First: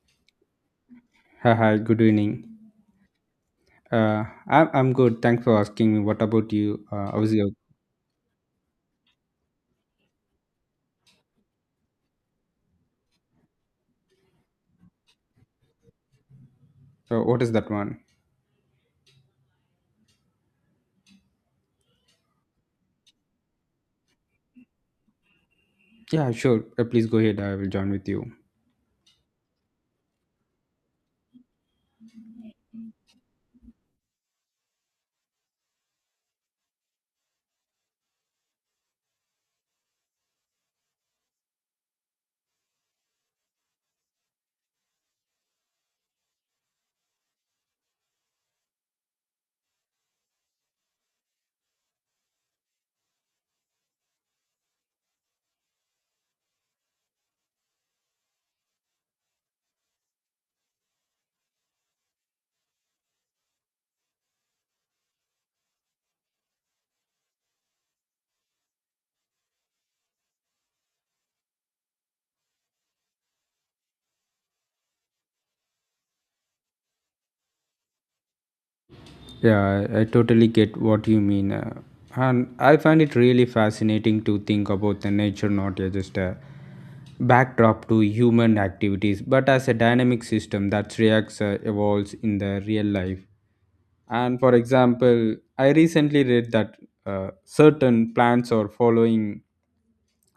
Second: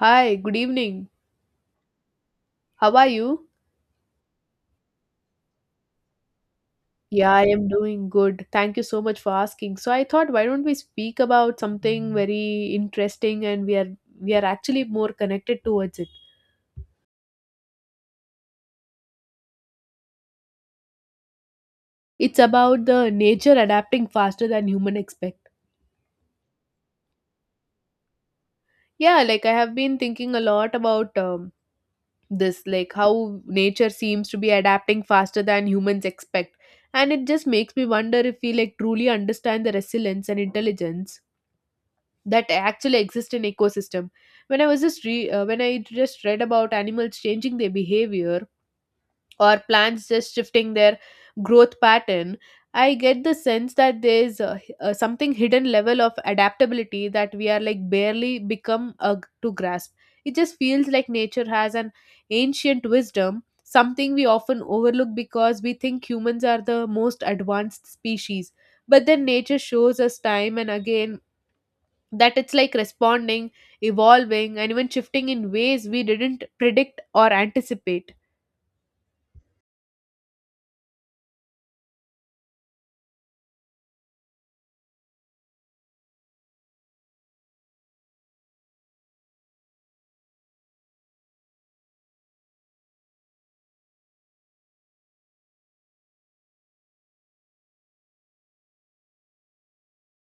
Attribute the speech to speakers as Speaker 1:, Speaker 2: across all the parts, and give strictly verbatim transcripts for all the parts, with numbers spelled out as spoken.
Speaker 1: Hi, good evening.
Speaker 2: Hi, hi, good evening.
Speaker 1: How are you?
Speaker 2: Uh, I'm, I'm good. Thanks for asking me. What about you? Uh, how's
Speaker 1: Yeah, I
Speaker 2: your,
Speaker 1: am doing good. Thank you so much for asking. So I thought, why don't we speak about something very interesting, and we are we are actually more connected towards it.
Speaker 2: uh, what is that one?
Speaker 1: It's about the nature adapting faster than human expect.
Speaker 2: Yeah, sure. Uh, please go ahead. I will join with you.
Speaker 1: Yeah, like I have been thinking a lot about um, this, like how nature seems to be adapting faster than humans expect. And it just makes me wonder if we like truly understand the resilience and intelligence that actually exist in ecosystem. When I was just re- uh, when I just read about animals changing their behavior or plants just shifting their growth pattern, I get the sense that there's a, a something hidden level of adaptability that we are like barely become uh, to grasp. It just feels like nature has an ancient wisdom, something we often overlook because we think humans are the most advanced species, but then nature shows us time and again that it's like responding, evolving, and even shifting in ways we didn't predict or anticipate.
Speaker 2: Yeah, I, I totally get what you mean. Uh, and I find it really fascinating to think about the nature not as just a backdrop to human activities, but as a dynamic system that reacts, uh, evolves in the real life. And for example, I recently read that uh, certain plants are following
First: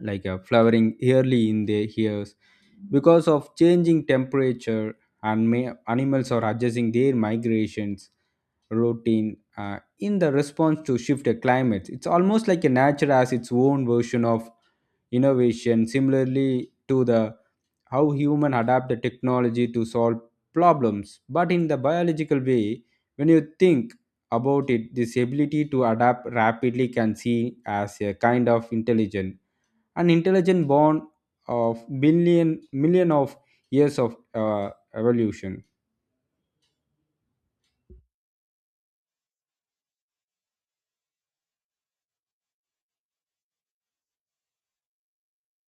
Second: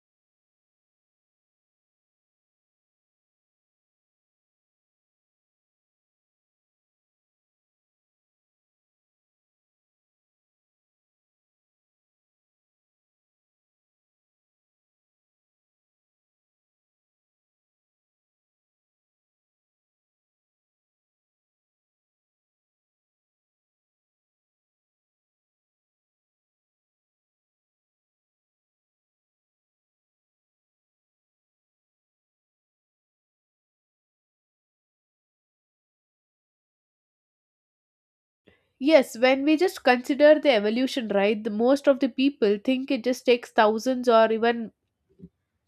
Speaker 2: like uh, flowering early in their years because of changing temperature and may, animals are adjusting their migrations routine uh, in the response to shift climates. It's almost like a nature has its own version of innovation, similarly to the how human adapt the technology to solve problems but in the biological way. When you think about it, this ability to adapt rapidly can see as a kind of intelligence, an intelligence born of billion million of years of uh, evolution.
Speaker 1: Yes, when we just consider the evolution, right, the most of the people think it just takes thousands or even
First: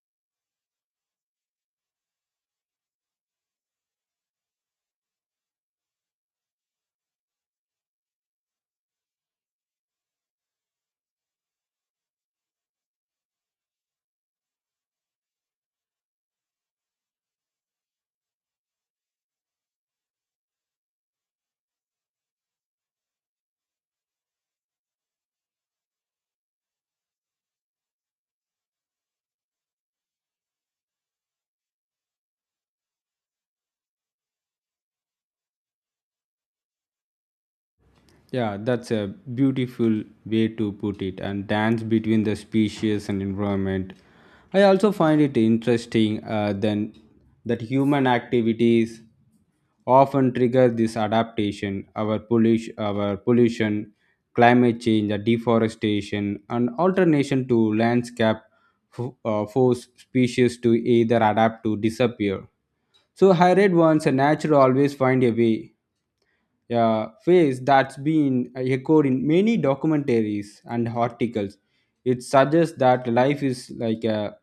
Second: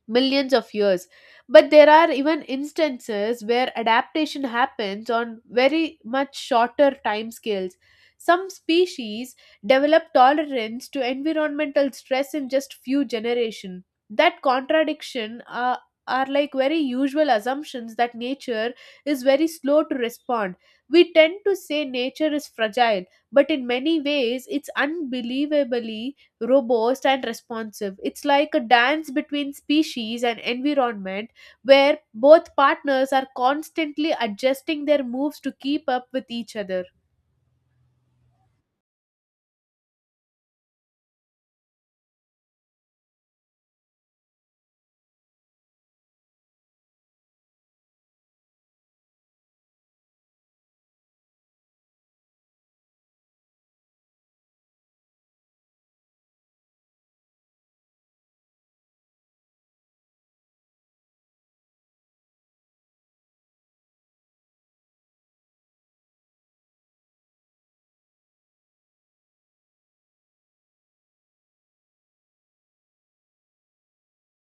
Speaker 1: millions of years, but there are even instances where adaptation happens on very much shorter time scales. Some species develop tolerance to environmental stress in just few generations. That contradiction uh, are like very usual assumptions that nature is very slow to respond. We tend to say nature is fragile, but in many ways it's unbelievably robust and responsive. It's like a dance between species and environment, where both partners are constantly adjusting their moves to keep up with each other.
Speaker 2: Yeah, that's a beautiful way to put it, and dance between the species and environment. I also find it interesting uh, then that human activities often trigger this adaptation, our pollution, our pollution, climate change, the deforestation, and alternation to landscape f- uh, force species to either adapt to disappear. So I read once a nature always find a way, a phrase that's been echoed in many documentaries and articles. It suggests that life is like a,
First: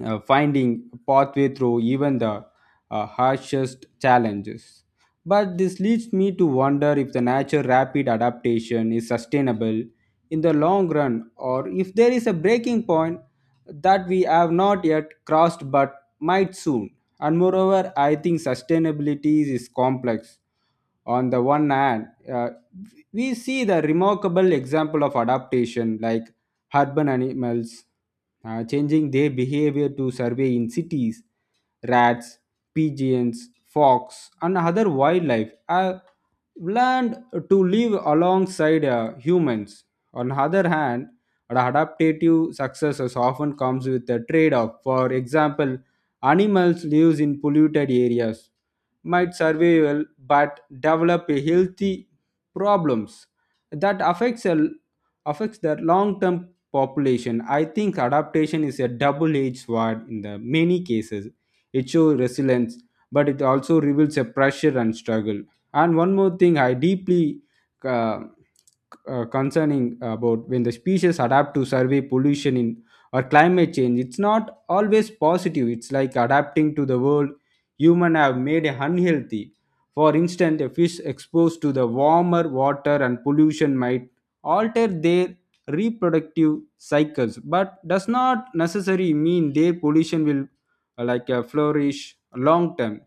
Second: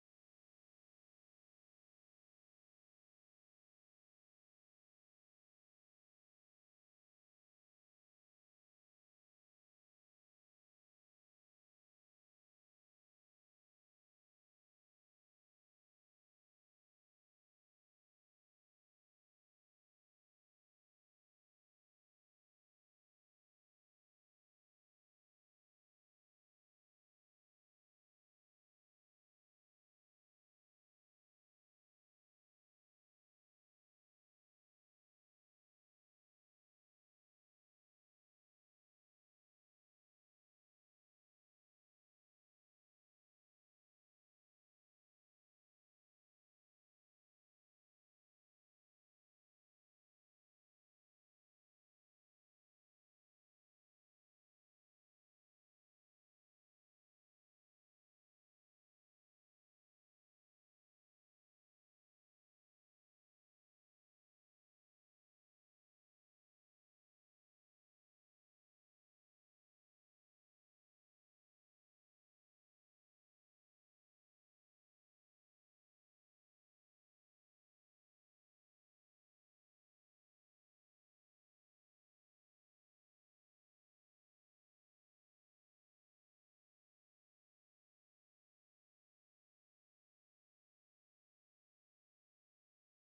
Speaker 2: a finding a pathway through even the uh, harshest challenges. But this leads me to wonder if the nature rapid adaptation is sustainable in the long run, or if there is a breaking point that we have not yet crossed but might soon. And moreover, I think sustainability is complex. On the one hand, uh, we see the remarkable example of adaptation, like urban animals uh, changing their behavior to survey in cities, rats, pigeons, fox, and other wildlife have learned to live alongside uh, humans. On the other hand, the adaptative successes often comes with a trade-off. For example, animals live in polluted areas might survival but develop a healthy problems that affects a, affects their long-term population. I think adaptation is a double-edged sword in the many cases. It shows resilience, but it also reveals a pressure and struggle. And one more thing I deeply uh, uh, concerning about, when the species adapt to survey pollution in or climate change, it's not always positive. It's like adapting to the world humans have made unhealthy. For instance, a fish exposed to the warmer water and pollution might alter their reproductive cycles, but does not necessarily mean their pollution will uh, like uh, flourish long term.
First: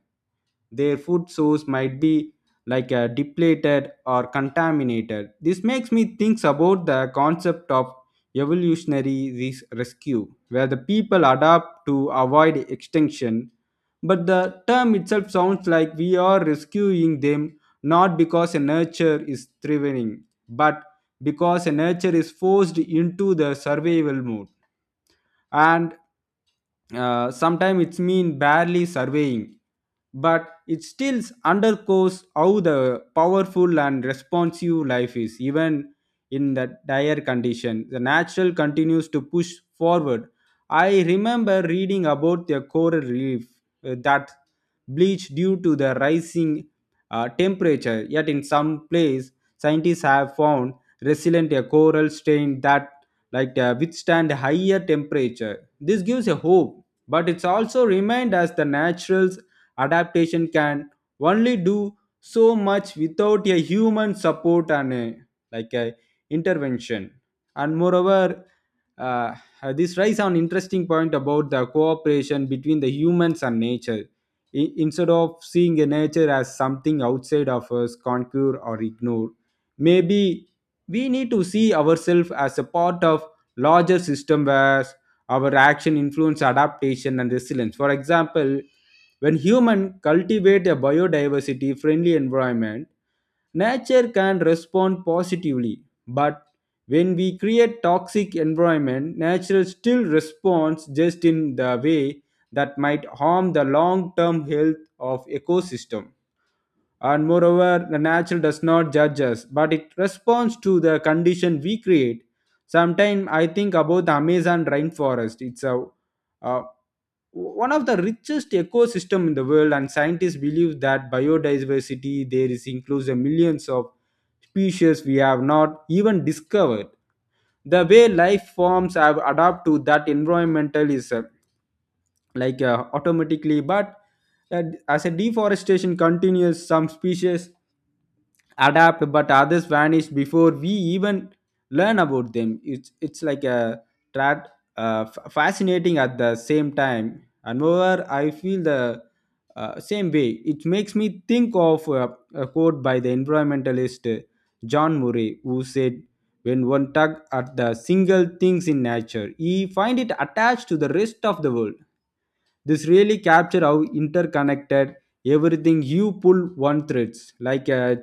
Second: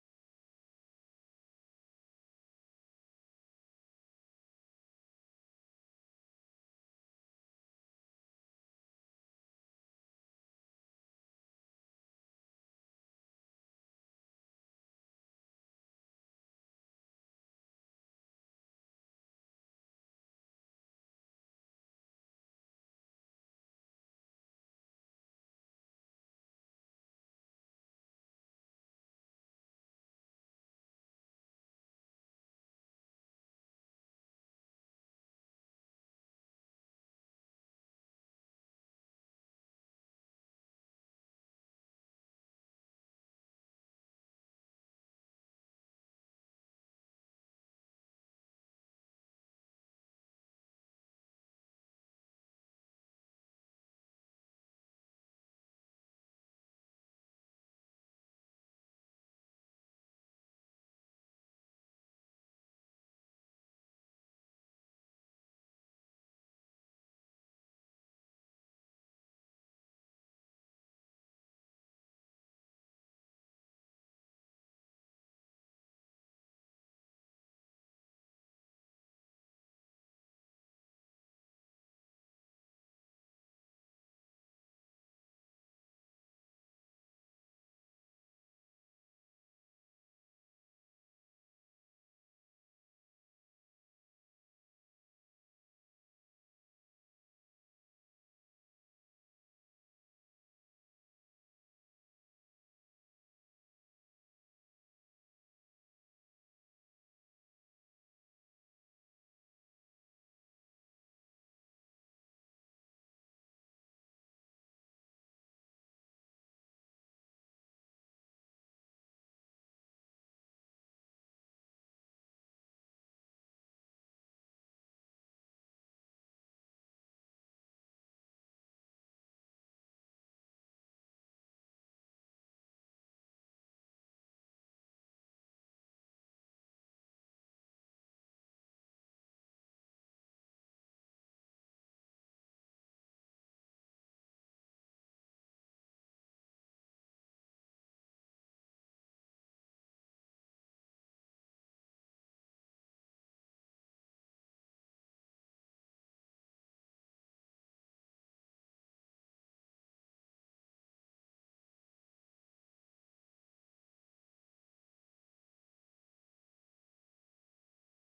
Speaker 2: Their food source might be like uh, depleted or contaminated. This makes me think about the concept of evolutionary res- rescue, where the people adapt to avoid extinction. But the term itself sounds like we are rescuing them, not because a nature is thriving, but because a nature is forced into the survival mode, and uh, sometimes it's mean barely surveying, but it still underscores how the powerful and responsive life is. Even in the dire condition, the natural continues to push forward. I remember reading about the coral reef uh, that bleached due to the rising uh, temperature, yet in some place scientists have found resilient a coral strain that like uh, withstand higher temperature. This gives a hope, but it's also remind us the natural's adaptation can only do so much without a human support and a, like a intervention. And moreover, uh, uh, this raises an interesting point about the cooperation between the humans and nature. I- instead of seeing a nature as something outside of us, conquer or ignore, maybe we need to see ourselves as a part of larger system where our action influence adaptation and resilience. For example, when humans cultivate a biodiversity friendly environment, nature can respond positively, but when we create toxic environment, nature still responds, just in the way that might harm the long term health of ecosystem. And moreover, the natural does not judge us, but it responds to the condition we create. Sometimes I think about the Amazon rainforest. It's a uh, one of the richest ecosystem in the world, and scientists believe that biodiversity there is includes the millions of species we have not even discovered. The way life forms have adapt to that environmental is uh, like uh, automatically, but uh, as a deforestation continues, some species adapt but others vanish before we even learn about them. It's it's like a tra- uh, f- fascinating at the same time. And moreover, I feel the uh, same way. It makes me think of uh, a quote by the environmentalist uh, John Murray, who said, when one tug at the single things in nature, he find it attached to the rest of the world. This really capture how interconnected everything. You pull one threads like a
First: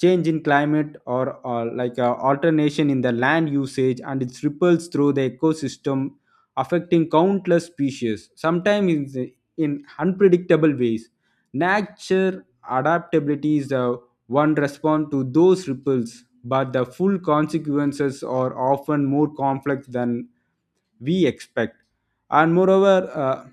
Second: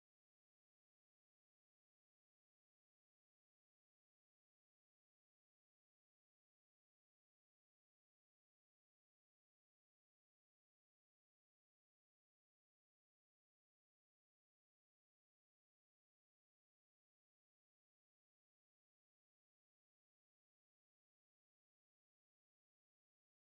Speaker 2: change in climate, or, or like a alternation in the land usage, and it ripples through the ecosystem, affecting countless species, sometimes in, in unpredictable ways. Nature adaptability is the one response to those ripples, but the full consequences are often more complex than we expect. And moreover, uh,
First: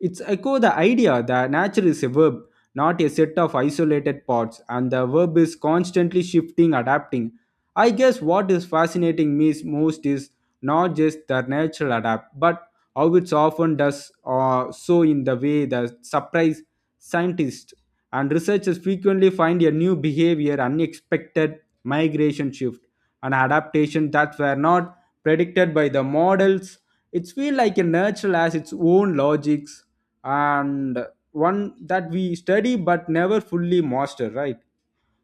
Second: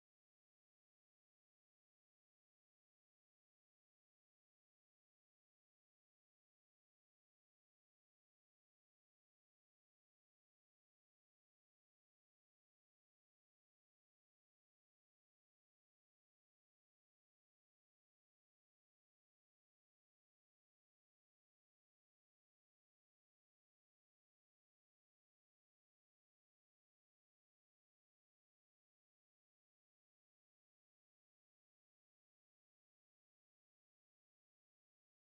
Speaker 2: it's echo the idea that nature is a verb, not a set of isolated parts, and the verb is constantly shifting, adapting. I guess what is fascinating me is most is not just the nature adapt, but how it often does uh, so in the way that surprise scientists, and researchers frequently find a new behavior, unexpected migration shift, and adaptation that were not predicted by the models. It feels like a natural has its own logics, and one that we study but never fully master, right?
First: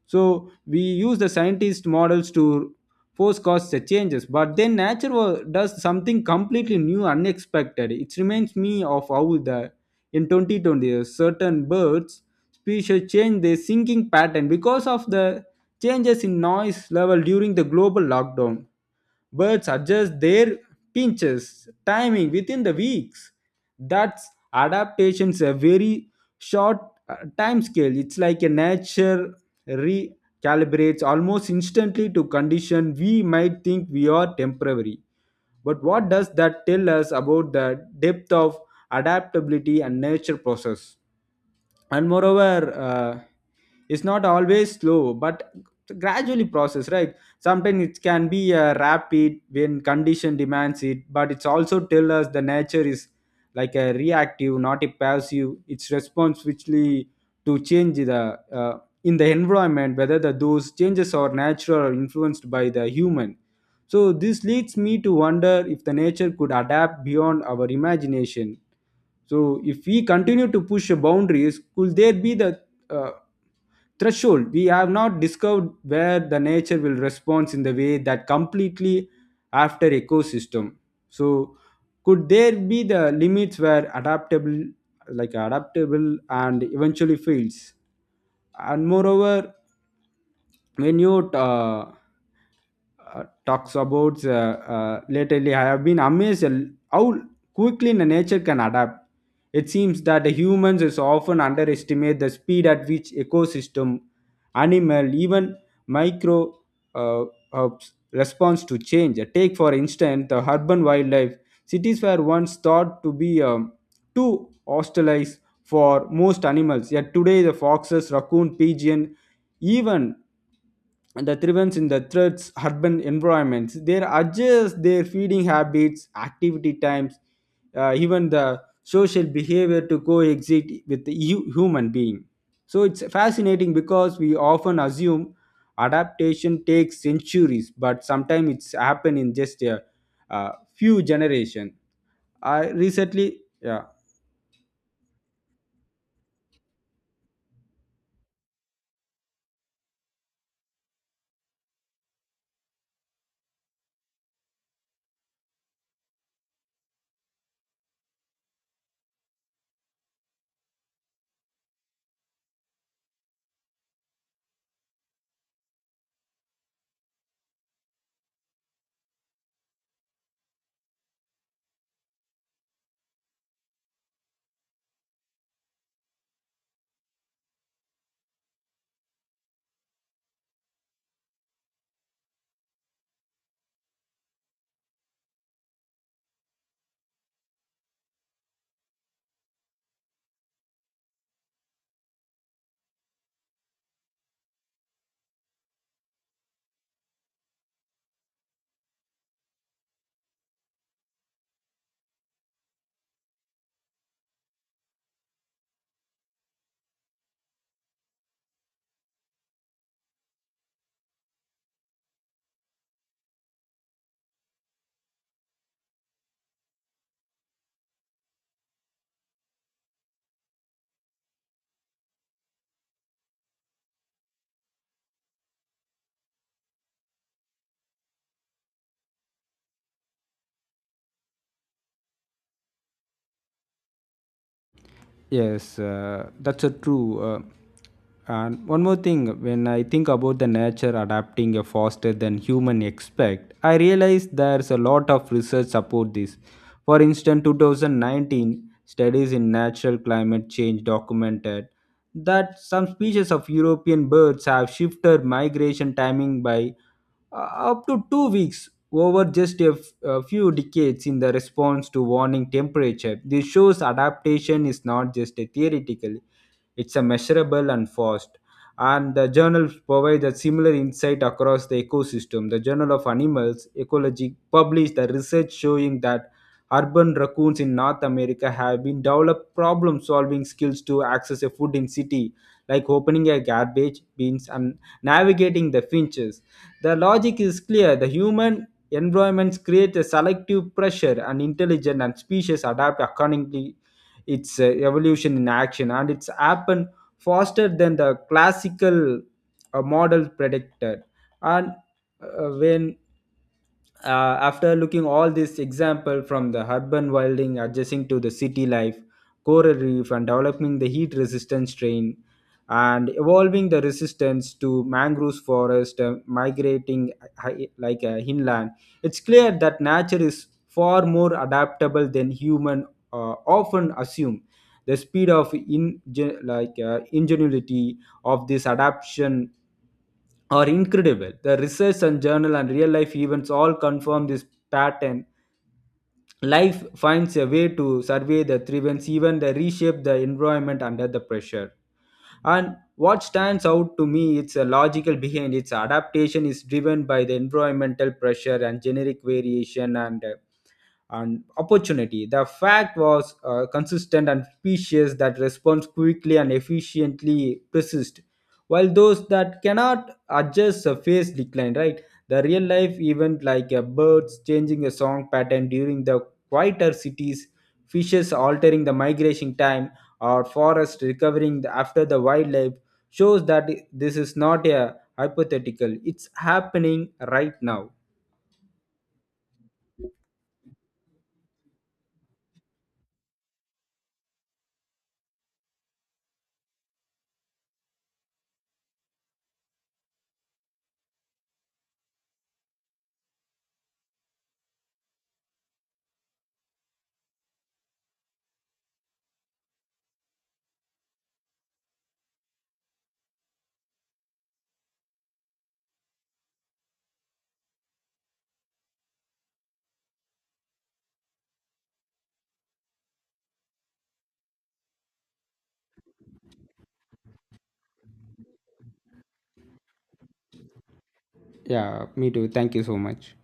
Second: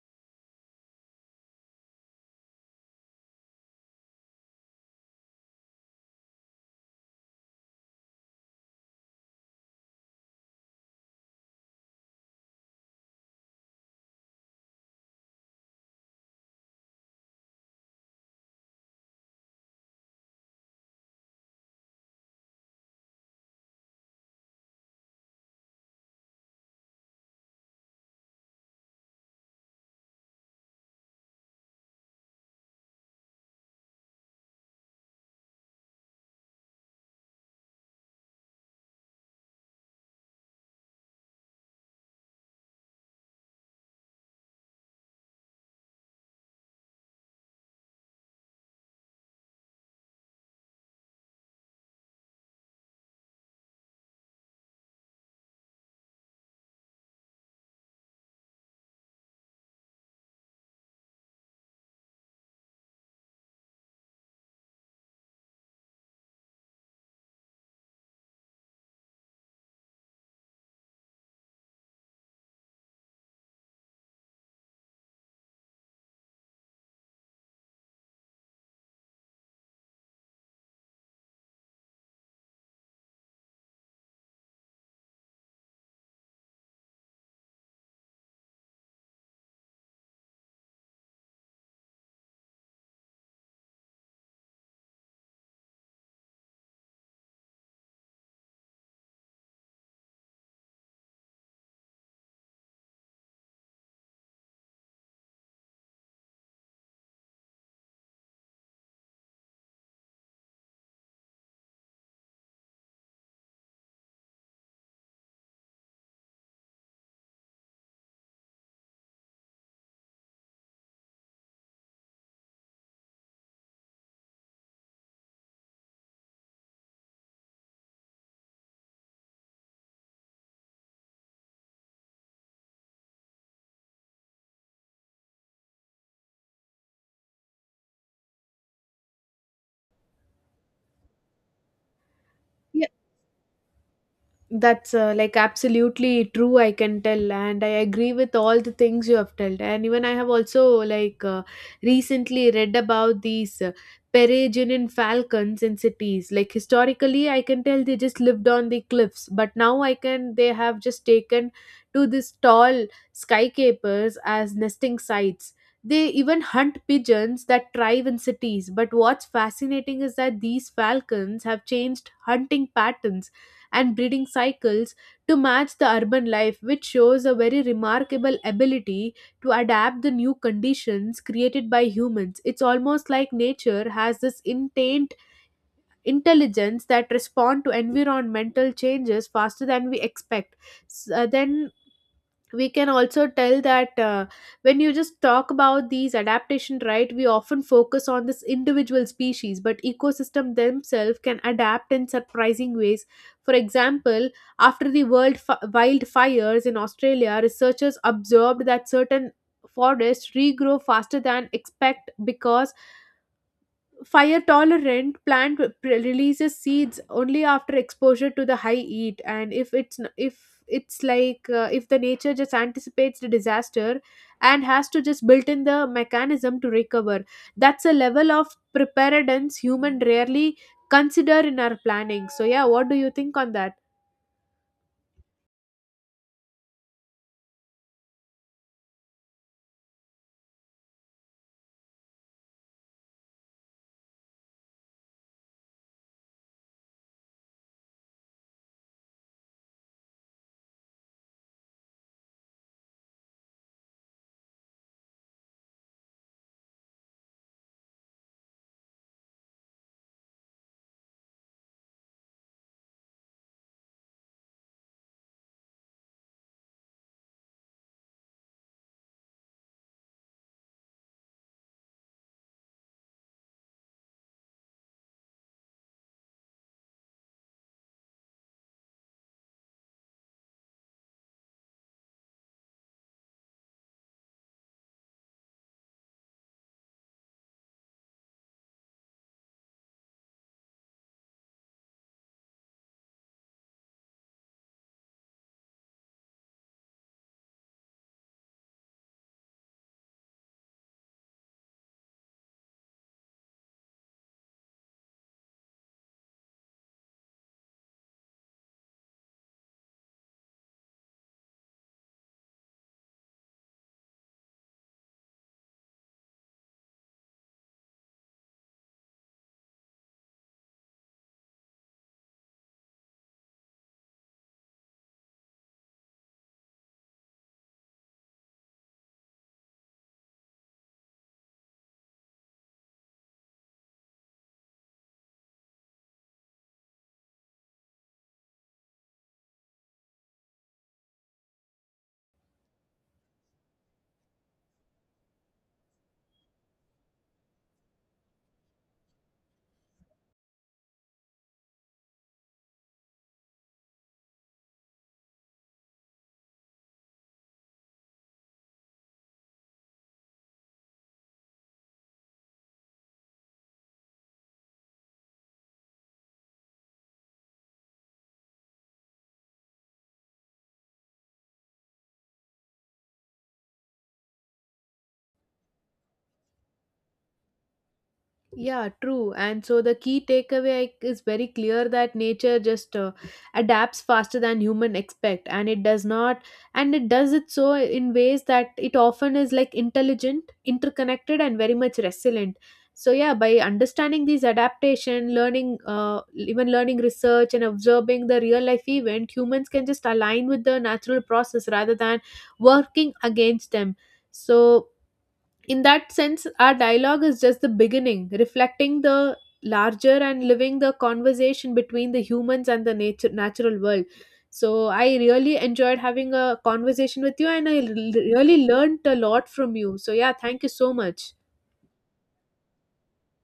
Speaker 2: So we use the scientist models to force cause the changes, but then nature wa- does something completely new, unexpected. It reminds me of how the in twenty twenty certain birds species changed their singing pattern because of the changes in noise level during the global lockdown. Birds adjust their pinches timing within the weeks. That's adaptation's a very short uh, time scale. It's like a nature recalibrates almost instantly to condition we might think we are temporary. But what does that tell us about the depth of adaptability and nature process? And moreover, uh, it's not always slow but gradually process, right? Sometimes it can be uh, rapid when condition demands it, but it's also tell us the nature is like a reactive, not a passive. It's response whichly to change the uh, in the environment, whether the those changes are natural or influenced by the human. So this leads me to wonder if the nature could adapt beyond our imagination. So if we continue to push boundaries, could there be the uh, threshold we have not discovered, where the nature will respond in the way that completely after ecosystem? So could there be the limits where adaptable, like adaptable, and eventually fails? And moreover, when you uh, uh, talks about uh, uh, lately I have been amazed at how quickly the nature can adapt. It seems that the humans is often underestimate the speed at which ecosystem, animal, even micro uh, herbs responds to change. Take for instance the urban wildlife. Cities were once thought to be um, too hostile for most animals, yet today the foxes, raccoon, pigeon, even and the thrivens in the threats urban environments. They adjust their feeding habits, activity times, uh, even the social behavior to coexist with the hu- human being. So it's fascinating because we often assume adaptation takes centuries, but sometimes it's happened in just a, uh few generations. I recently, yeah.
Speaker 1: That's uh, like absolutely true, I can tell, and I agree with all the things you have told. And even I have also like uh, recently read about these uh, peregrine falcons in cities. Like historically, I can tell they just lived on the cliffs, but now I can they have just taken to these tall skycapers as nesting sites. They even hunt pigeons that thrive in cities. But what's fascinating is that these falcons have changed hunting patterns and breeding cycles to match the urban life, which shows a very remarkable ability to adapt the new conditions created by humans. It's almost like nature has this intent intelligence that respond to environmental changes faster than we expect. S- uh, then we can also tell that uh, when you just talk about these adaptation, right, we often focus on this individual species, but ecosystem themselves can adapt in surprising ways. For example, after the world fi- wildfires in australia, researchers observed that certain forests regrow faster than expect because fire tolerant plant pre- releases seeds only after exposure to the high heat. And if it's n- if it's like uh, if the nature just anticipates the disaster and has to just built in the mechanism to recover, that's a level of preparedness human rarely consider in our planning. So yeah, what do you think on that?
Speaker 2: Yes, uh, that's a true. Uh, and one more thing, when I think about the nature adapting uh, faster than human expect, I realize there's a lot of research support this. For instance, twenty nineteen studies in natural climate change documented that some species of European birds have shifted migration timing by uh, up to two weeks over just a, f- a few decades in the response to warming temperature. This shows adaptation is not just a theoretical, it's a measurable and fast. And the journals provide a similar insight across the ecosystem. The Journal of Animals Ecology published the research showing that urban raccoons in North America have been developed problem-solving skills to access a food in city, like opening a garbage bins and navigating the finches. The logic is clear. The human environments create a selective pressure and intelligent, and species adapt accordingly. Its uh, evolution in action, and it's happened faster than the classical uh, model predicted. And uh, when uh, After looking all this example, from the urban wilding adjusting to the city life, coral reef and developing the heat resistant strain, and evolving the resistance to mangrove forest uh, migrating hi- like uh, inland, it's clear that nature is far more adaptable than human uh, often assume. The speed of in, like uh, ingenuity of this adaptation are incredible. The research and journal and real life events all confirm this pattern. Life finds a way to survey the events, even they reshape the environment under the pressure. And what stands out to me, it's a logical behind its adaptation is driven by the environmental pressure and generic variation and uh, and opportunity. The fact was uh, consistent and specious that responds quickly and efficiently persist, while those that cannot adjust a face decline, right? The real life event like a birds changing a song pattern during the quieter cities, fishes altering the migration time, or forest recovering the- after the wildlife shows that this is not a hypothetical. It's happening right now.
Speaker 1: Yeah, true. And so the key takeaway I- is very clear that nature just uh, adapts faster than human expect, and it does not, and it does it so in ways that it often is like intelligent, interconnected, and very much resilient. So yeah, by understanding these adaptation, learning, uh, even learning research and observing the real life event, humans can just align with the natural process rather than working against them. So in that sense, our dialogue is just the beginning, reflecting the larger and living the conversation between the humans and the nature natural world. So I really enjoyed having a conversation with you, and i l- really learned a lot from you, so yeah, thank you so much.
Speaker 2: Yeah, me too. Thank you so much.